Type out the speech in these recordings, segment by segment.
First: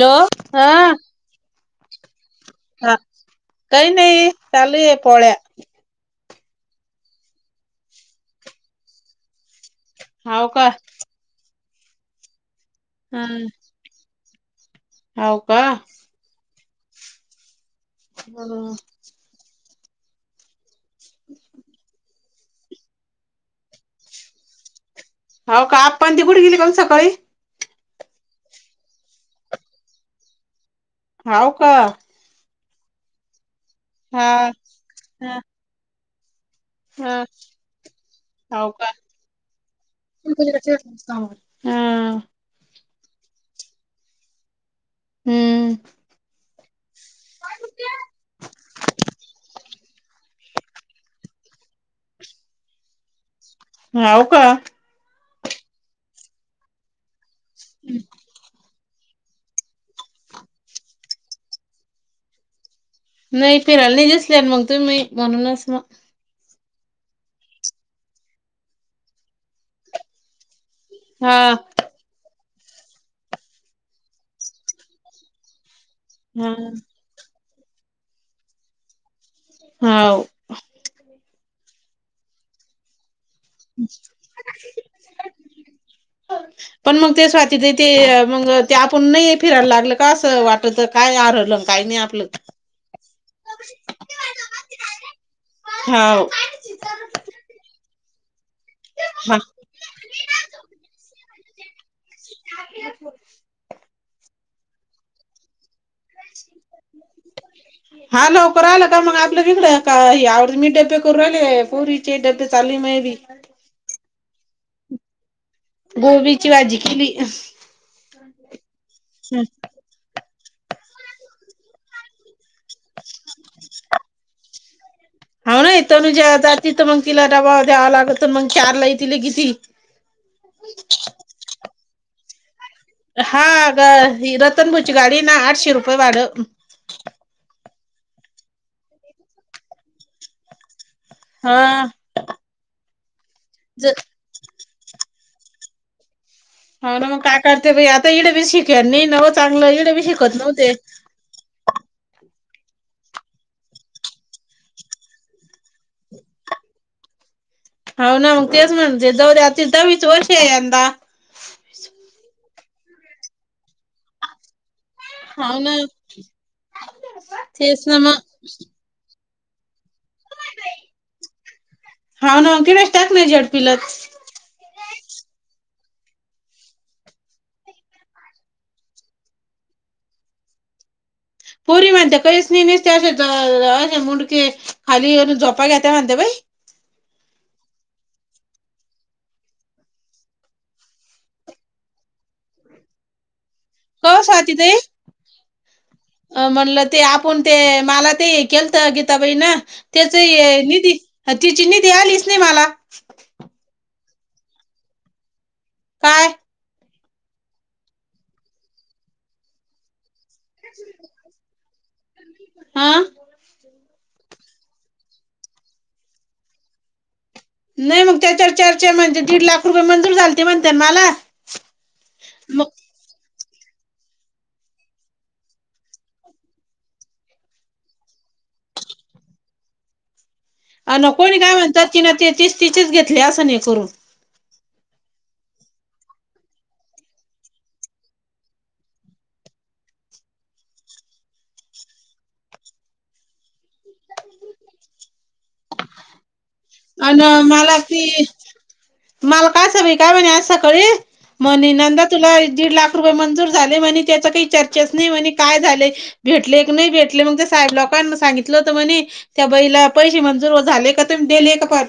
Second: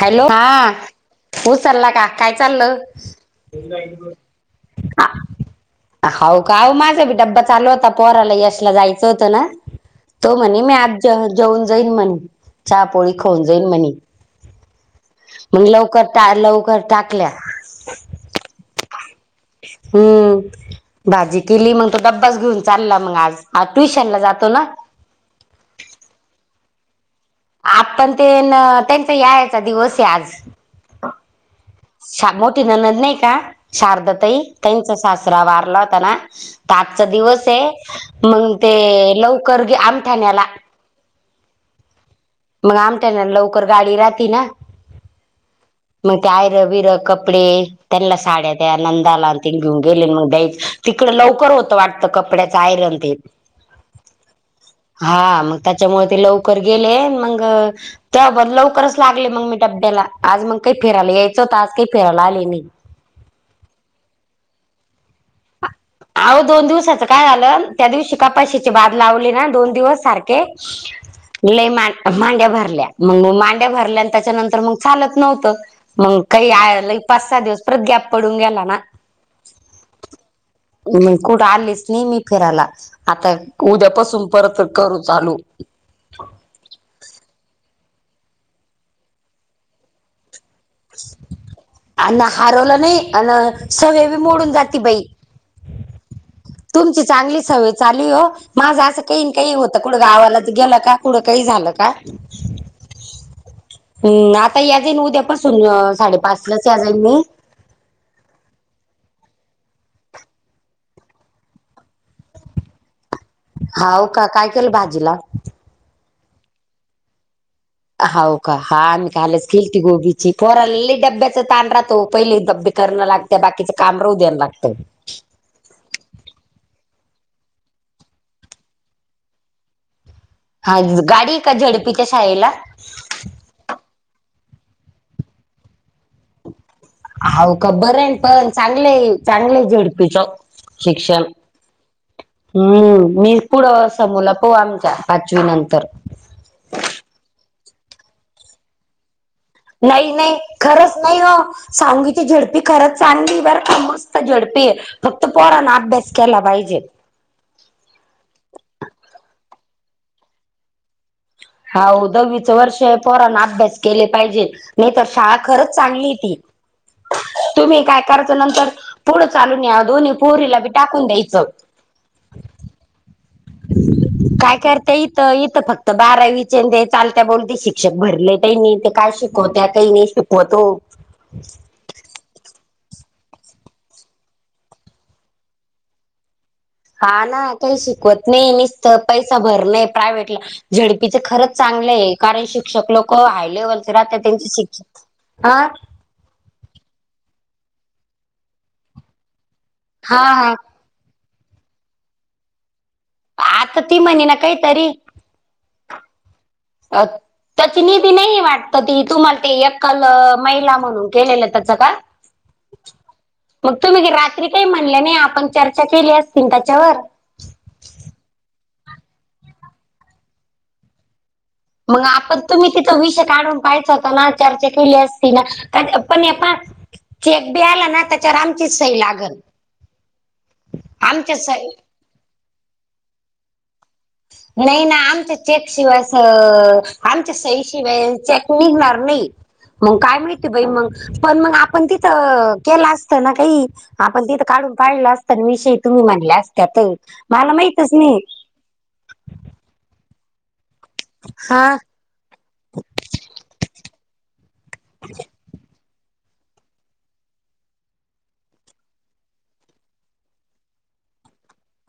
Hello हा कूस ल्ला का? काय चाललं हा काही नाही चालू आहे पोळ्या हऊ का माझा बी डबबा चालू होता पोहराला यशला जायचं होतं ना तो हाव म्हणे का मी आ जेऊन जाईल म्हणे चहा पोळी खाऊन हं जाईन म्हणे. हाव का मग लवकर लवकर टाकल्या हम हम्म भाजी केली मग तोता ास घेऊन चालला मग आजज ट्युशन ला जातो ना. हो का आप पण ती कुठं गेली ग सकाळी. आताण ते न त्यांचा यायचा दिवस आहे आज हाव का मोठी ननद नाही का शारद हा तई तचा हा सासरा वारला होताना आजचा हा दिवस आहे मग हाव ते का लवकर आमठाण्याला [unintelligible] हा मग आमट्याना लवकर गाडी राहती ना हम्म मग ते आयर बिर कपडे त्यांना साड्या द्या नंदाला तेन घेऊन गेले मग द्यायच. तिकडं लवकर होतं वाटतं कपड्याच आयरन ते ह हो का हा मग त्याच्यामुळे ते लवकर गेले मग त्या लवकरच लागले मग मी डब्याला आज मग काही फिरायला यायचंतं आज काही फिरायला आले नाही नाही फिरायला नाही दिसल्या मग तुम्ही म्हणूनच मग अहो दोन दिवसाचं काय झालं त्या दिवशी कापाशीची बाद लावली ना दोन दिवस सारखे हा लय म मांड्या भरल्या मग मांड्या भरल्या आणि त्याच्यानंतर मग चालत नव्हतं मग हा काही पाच सहा दिवस परत गॅप पडून गेला ना होा म कुठं आलेच नेह ममी फिरायला आता उद्यापसून परत करू चालू पण मग ते स्वाती दीदी मग ते आपण नाही फिरायला लागलं का असं वाट आपलं तर काय आरलं काही नाही अन आपलं हरवलं नाही अन सवय बी मोडून जाती बाई. होा तुमची चांगली सवय चालू हो माझं असं काही हा काही होत. आता कुठं गावालाच गेलं का कुठं काही झालं का? [inaudible] हम्म आता या जाईन उद्यापासून साडेपाच लाच या जाईन मी हा लवकर आला का मग आपलं इकडे का आरमीट [unintelligible] करू राहिले पुरीचे [unintelligible] चालले मी हाव का काय केलं भाजीला गोबीची भाजी केिली हो का हा आ्ही कालच गोबीची फोरली डब्याच ताण रातो पहिले डबे करणं लागते बाकीचं कामरवू द्याण लागतं हा ना इथनु ज जात तिथ मग तिला डबावा द्यावा लागत मग चारला तिला किती हा गाडी का झडपीच्या शाळेला हा ग रतनभुची गाडी ना आठशे रुपये वाढ अव का बर आहे पण चांगले चांगले झडपीचं शिक्षण हा हम्म मी पुढं ज अस मुला पो आमच्या पाचवी नंतर हो ना मग काय करते आता इडे बी शिके नाही नव चांगलं इडे बी नाही नाही शिकत नव्ह ते खरंच नाही सांगीची झडपी खरच चांली बर का मस्त झडपी फक्त पोरा ना अभ्यास केला पाहिजे होा ना मग तेच म्हणते दवऱ्या दवीच वर्ष आहे यंदा ह दहावीचं वर्ष पोरान अभ्यास केले पाहिजेत नाही तर शाळा हो खरंच ना चांगली ती तुम्ही तेच ना काय मग करायच नंतर पुढं चालून या दोन्ही पोरीला बी टाकून द्यायचं हा ना कि टाक नाही जड काय करताय इथं फक्त बारावीचे ते चालत्या बोलते शिक्षक भरले का नाही ते काय शिकवत्या काही नाही शिक वतो पोरी म्हनते कस नाही नेसते अस असे मुंके खाली झोपा घेत म्हणते बा हा ना काही शिकवत नाही मसत पैसा भर नाही प्रायव्हेटला झेडपीचे खरंच चांगले आहे कारण शिक्षक लोक हाय लेव्हल कवा त्यांच शिक्षण हा अ म्हणलं ते आपण ते मला ते हे केलंत गीताबाई ना त्याच हा हा निधी ह ती चिनी द आलीच नाही मला आता ती म्हणी ना काहीतरी काय अ त्याची निधी नाही वाटत ती तुम्हाला ते एकाल महिला म्हणून केलेलं त्याच का हा मग तुम्ही रात्री काही म्हणले नाही आपण चर्चा केली असतील त्याच्यावर नाही मग त्याच्यावर चर्चा म्हणजे दीड लाख रुपये मंजूर झाले ते म्हणते मला मग आपण तुम्ही मग तिथं विषय काढून पायच होता ना चर्चा केली असती ना कारण पण पण क बी आला ना त्याच्या रामचीच सई लागल अ न आमच्या कोणी काय सही म्हणतात कि ना ते तेच तिचेच घेतले असं नाही करून नाही ना आमच्या चेकशिवाय असं आमच्या सहीशिवाय चेक निघणार नाही मग काय मिळते बाई मग पण मग आपण तिथं केलं असतं ना काही आपण तिथं काढून पाळलं असत विषयी तुम्ही म्हणले असतत मला माहितच नाही. मालका सवी काय म्हणे सकाळी हा मनीनंद तुला दीड लाख रुपये मंजूर झाले म्हणे त्याच काही चर्चेच नाही म्हणे काय झाले. भेटले एक नाही भेटले मग त्या साहेब लोकांना सांगितलं होतं म्हणे त्या बईला पैसे मंजूर झाले का तुम्ही दिले का पण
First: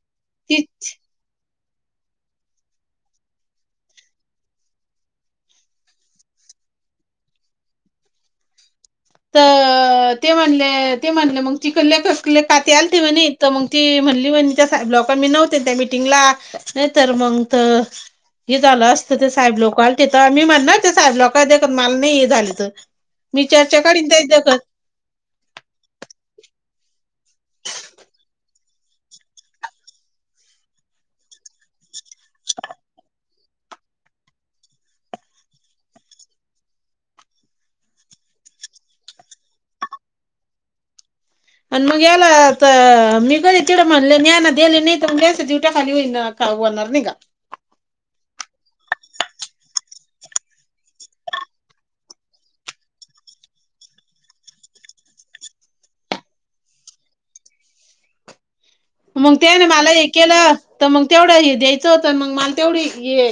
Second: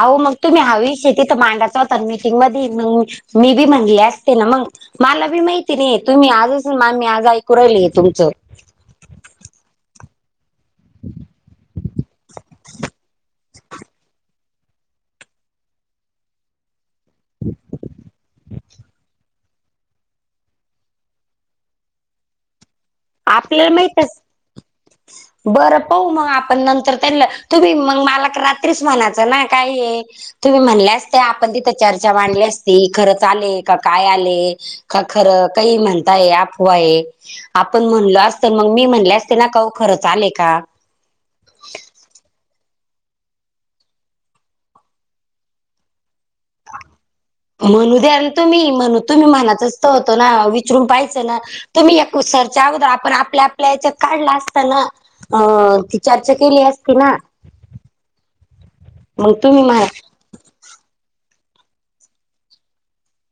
आहो‌ मग तुम्ही ती हा विषय तिथ मांडायच होता मीटिंग मध्ये म मी बी म्हणले असते ना मग मला बी माहिती नाहीे तुम्ही आज असेल मी आज ऐकू राहिल तुमचं. तर ते म्हणले ते म्हणले मग चिखलले ककले कात आल ते म्हणे तर मग ती म्हणली म्हण त्या ब्लॉकर मी नव्हते त्या मिीटिंगला नाही तर मंग तर हे झालं असत ते साहेब लोकला तथं मी म्हणणार ते साहेब लोक दे मला नाही झालं तर मी च्या आपल्याला माहितच जात बरं पाऊ मग आपण नंतर त्या तुम्ही मग मला रात्रीस म्हणायचं ना काय आहे. तुम्ही म्हणल्या असते आपण तिथे चर्चा मांडली असती खरंच आले का काय आले. का खरं काही म्हणताय आपवाय आहे. आपण म्हणलो असत मग मी म्हणले असते ना काह खरंच आले का? आणि मग याला तर मी कधी तिकडं म्हणले न ना दिले नाही तर मगच [unintelligible] बोलनार नाही का? म्हणूद्या तुम्ही म्हणू तुम्ही मनातचत होतो ना विचरून पाहियचं ना. तुम्ही या कुसरच्या अगोदर आपण आपल्या आपल्या याच्यात काढला असताना. अ ती चर्चा केली असती ना मग तुम्ही त्याने म्हणा मला हे केलं तर मग तेवढं हे द्यायचं होत मग मला तेवढी हे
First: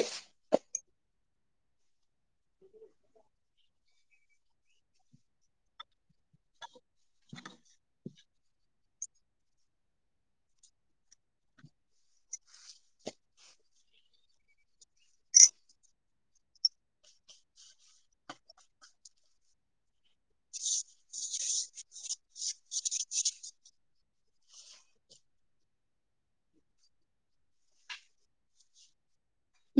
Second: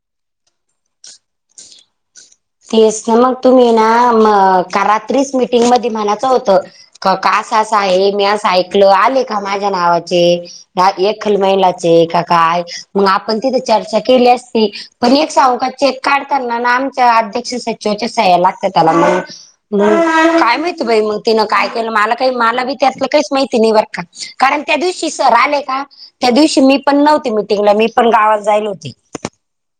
तेच ना मग तुम्ही ना का रात्रीच मिटिंगमध्ये म्हणायचं होतं. का का असं असा आहे मी असं ऐकल आले का माझ्या नावाचे ह एकखल महिलाचे का काय मग आपण तिथे चर्चा केली असती. पण एक सांगू का चेक काढताना ना आमच्या अध्यक्ष सचिवाच्या सह्य लागतात त्याला मग काय माहिती बाई मग तिनं काय केलं मला काही मला बी त्यातल काहीच माहिती नाही बर का कारण त्या दिवशी सर आले ना त्या दिवशी मी पण नव्हते मिटिंगला मी पण गावात जायल होते.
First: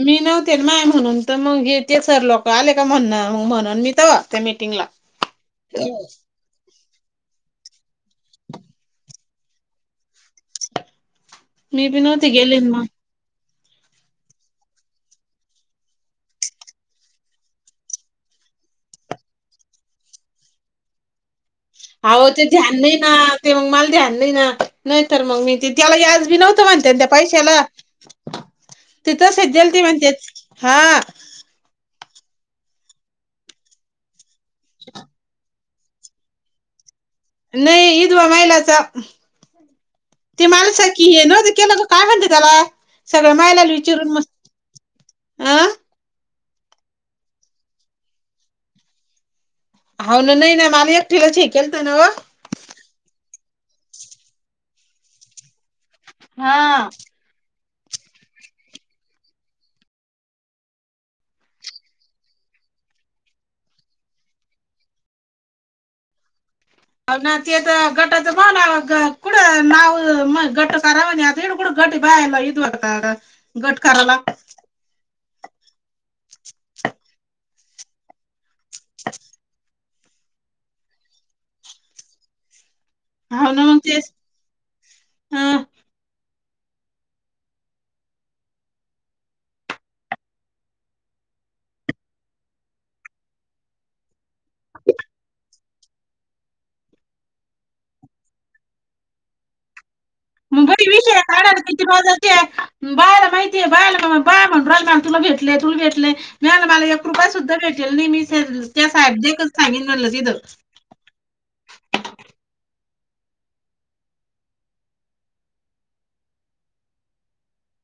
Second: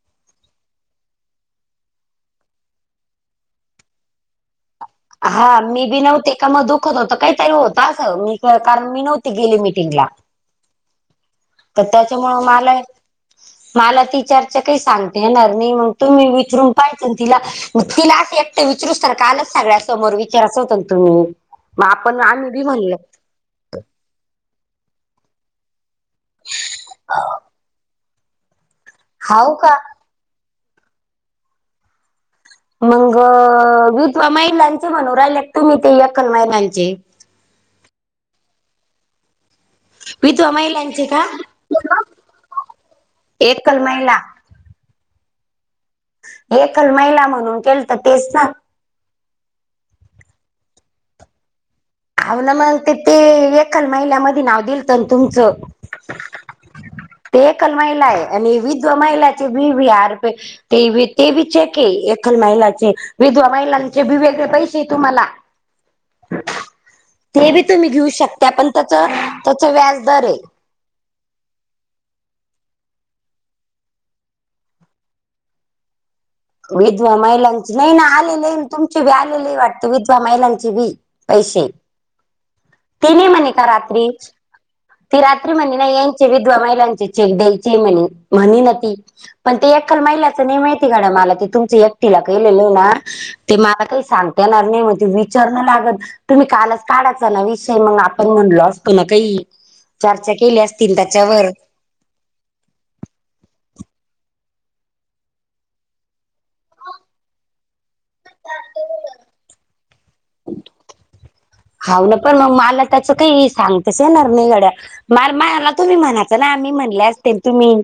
मी नव्हते नाय म्हणून तर मग येते सर लोक आले का म्हण म्हणून मी तव्हा त्या मीटिंगला. हा मी बी नव्हते. दुखत होत काहीतरी होत असं मी कारण मी नव्हती गेली मीटिंगला तर मी बी नव्हते त्याच्यामुळ गेले मला ना मग मला ती चर्चा काही सांगते येणार नाही मग तुम्ही विचरून पाहिच ना तिला ग तिला असं एकटं विचारूत कालच सगळ्या समोर विचाराच होतं ना तुम्ही मग हा आपण ते आम्ही बी ध्यान नाही म्हणलं ना ते मग मला द्या आणली ना नाहीतर मग मी ते त्याला याज बी नव्हतं म्हणते त्या पैशाला. हाव तिथंचदल का? त म्हणतेच हा मग विधवा महिलांचे म्हणून राहिल्या तुम्ही ते यखल महिलांचे नाही विधवा महिलाचा ते विधवा मालास महिलांचे की हे का? नत केलं ग काय म्हणते त्याला सगळं मायलाला एकल विचारून महिला मग [unintelligible] आं एकल महिला म्हणून केलत तेच ना हो ना नाही ना मला एक ठेवा केलत ना ह ना मग ते ते एखाल महिलामध्ये नाव दिलत ना तुमचं. हा ते एकल महिला आहे आणि विधवा महिलाची बी बहार प ते ते विचे क एकखल महिलाचे विधवा महिलांचे वेगळे पैसे तुम्हाला अ ना ते बी तेत तुम्ही घेऊ गटत मा शकता ना पण त्याच कुड त्याच नाव व्याज दर आहे. म गट खार तिकडं कूट बायांना विधवा कार्ड गट कार्य लागल्यात विेधवा महिलांची नाही ना आलेली आहे तुमची भी आले नाही आहे वाटत विधवा महिलांची बी पैसे ते नाही म्हणे हो ना का मग रात्री तेच ती रात्री हं म्हणे नाही यायचे विधवा महिलांचे चेक द्यायचे म्हणे म्हणे ना ती पण ते एखाल महिलाच नाहीे माहिती काड मला ते तुमच्या एकटीला केलेलं ना ते मला काही सांगता येणार नाही म्हणज विचारणं लागत तुम्ही कालच काढायचा ना विषय मग आपण म्हणलो असतो ना काही चर्चा केली असतील त्याच्यावर माा ते बायला माहितीये बायला म बाय म्हण राहि म तुला भेटलेय तुला भेटले [unintelligible] मिळालं मला एक रुपया सुद्धा भेटेल नाही मी त्या साहेब देच सांगन म्हल तिथं हवलं पण मग मला त्याचं काही सांगताच येणार नाही गड्या म मला तुम्ही म्हणायचं ना आम्ही म्हणले असतील तुम्ही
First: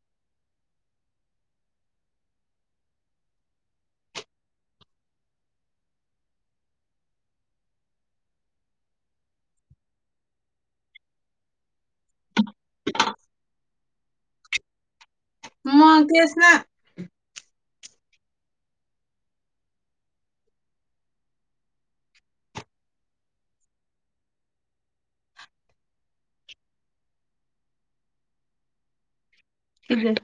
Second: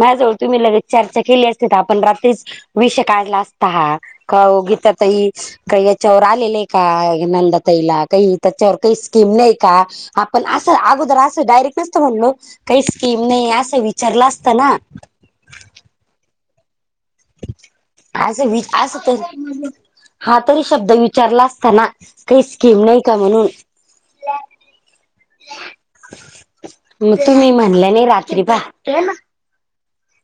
माझ्याजवळ तुम्ही लगेच चर्चा केली असते तर आपण रात्रीच विषय काढला असता हा का हो गीता ताई काय यांच्यावर आलेले का नंदाताईला काही त्याच्यावर काही स्कीम नाही का आपण असं अगोदर अस डायरेक्ट नसत म्हणलो काही स्कीम नाही असं विचारलं असत ना म तेच ना असं मी अस करू हा तरी शब्द विचारला असताना काही स्कीम नाही का म्हणून म तुम्ही म्हणलं नाही रात्री पहा हअ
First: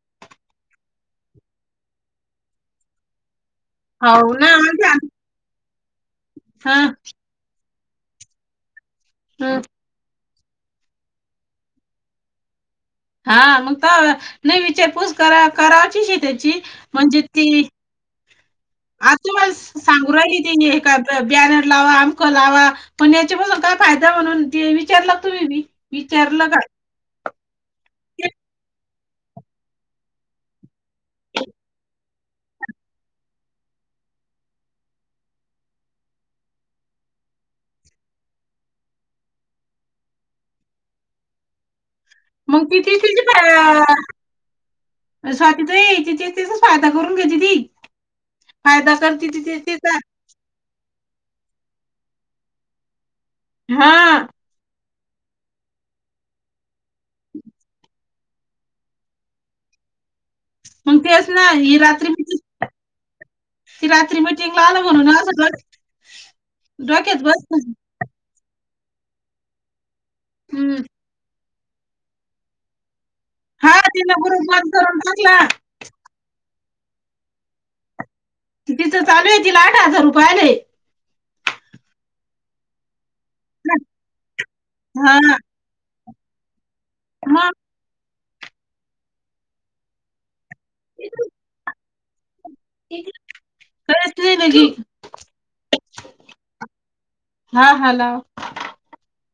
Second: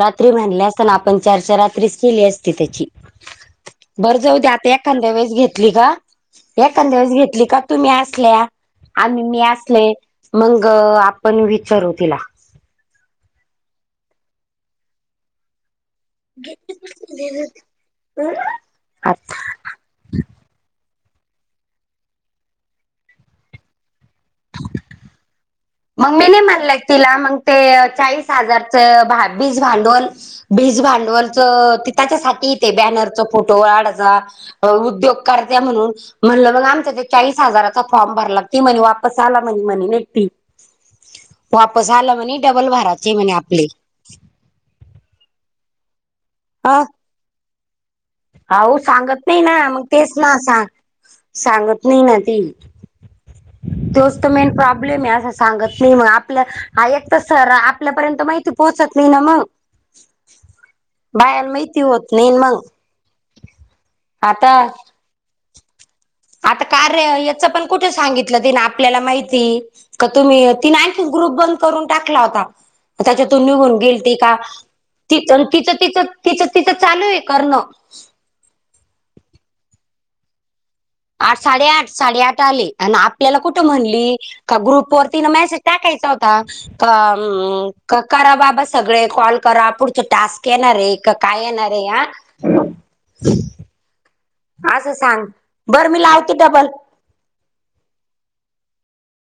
रात्री म्हनले असताना आपण चारच्या रात्रीच केली असती त्याची बर हो जाऊ ना द्या आता एखाद्या वेळेस घेत ती का हां, एखंद्या वेळीस घेतली का तुम्ही असल्या आम्ही मी हं. असले मग आपण विचारू तिला हा मग त नाही विचारपूस करा कराची त्याची म्हणजे ती आ तुम्हाला सांगू राहिली त्यांनि ए काय बॅनर लावा अमक लावा पण याच्या पासून काय फायदा म्हणून ते बी विचारलात तुम्ही बी मग मी नाही विचारलं का? म्हणलं तिला मग ते ते चाळीस हजारच भा बीज भांडवल बीज भांडवल डवलच त्याच्यासाठीेते बॅनरच फोटो अड जा अ उद्योगकर्त्या म्हणून म्हणलं मग आमच्या इथ चाळीस हजाराचा फॉर्म भरलाग ती म्हणे वापस आला म्हणे म्हणे न ती वापस आलं म्हणे मग डबल किती भराचे म्हणे आपले. कती स्वाती ताई ति तेच्या तेच अ फायदा करून घेत्याती अहो सांगत नाही ना मग ते सां सांगत नाही ना ती तोच हां, तर मेन प्रॉब्लेम भले मी अस सांगत नाही आपल्या आहेत त सर आपल्यापर्यंत माहिती ती पोहचत नाही ना म मग ते ना ही रात्री बी नाही चू मग ती रात्री आता मीटिंगला आलं म्हणून आस कळल आता कार्य याचं पण कुठे सांगितलं तीन आपल्याला माहिती का तुम्ही ती हं. आणखीन ग्रुप बंद करून टाकला होता त्याच्यातून निघून हां, गेलती तिनं का ग्रुप बंद करून ति टाकला. तिचं तिच तिच तिचं चालू आहे करणं तिथं चालू आहे तिला आठ हजार रुपये आले आठ साडेआठ साडेआठ आले आणि आपल्याला कुठं म्हणली का ग्रुप हा वरती ना मॅसेज टाकायचा मग होता करा बाबा सगळे कॉल करा पुढ टास्क येणारे का काय येणारे या. [unintelligible] नाही लगी असं सांग बरं मी लावते डबल. हा हा लाव.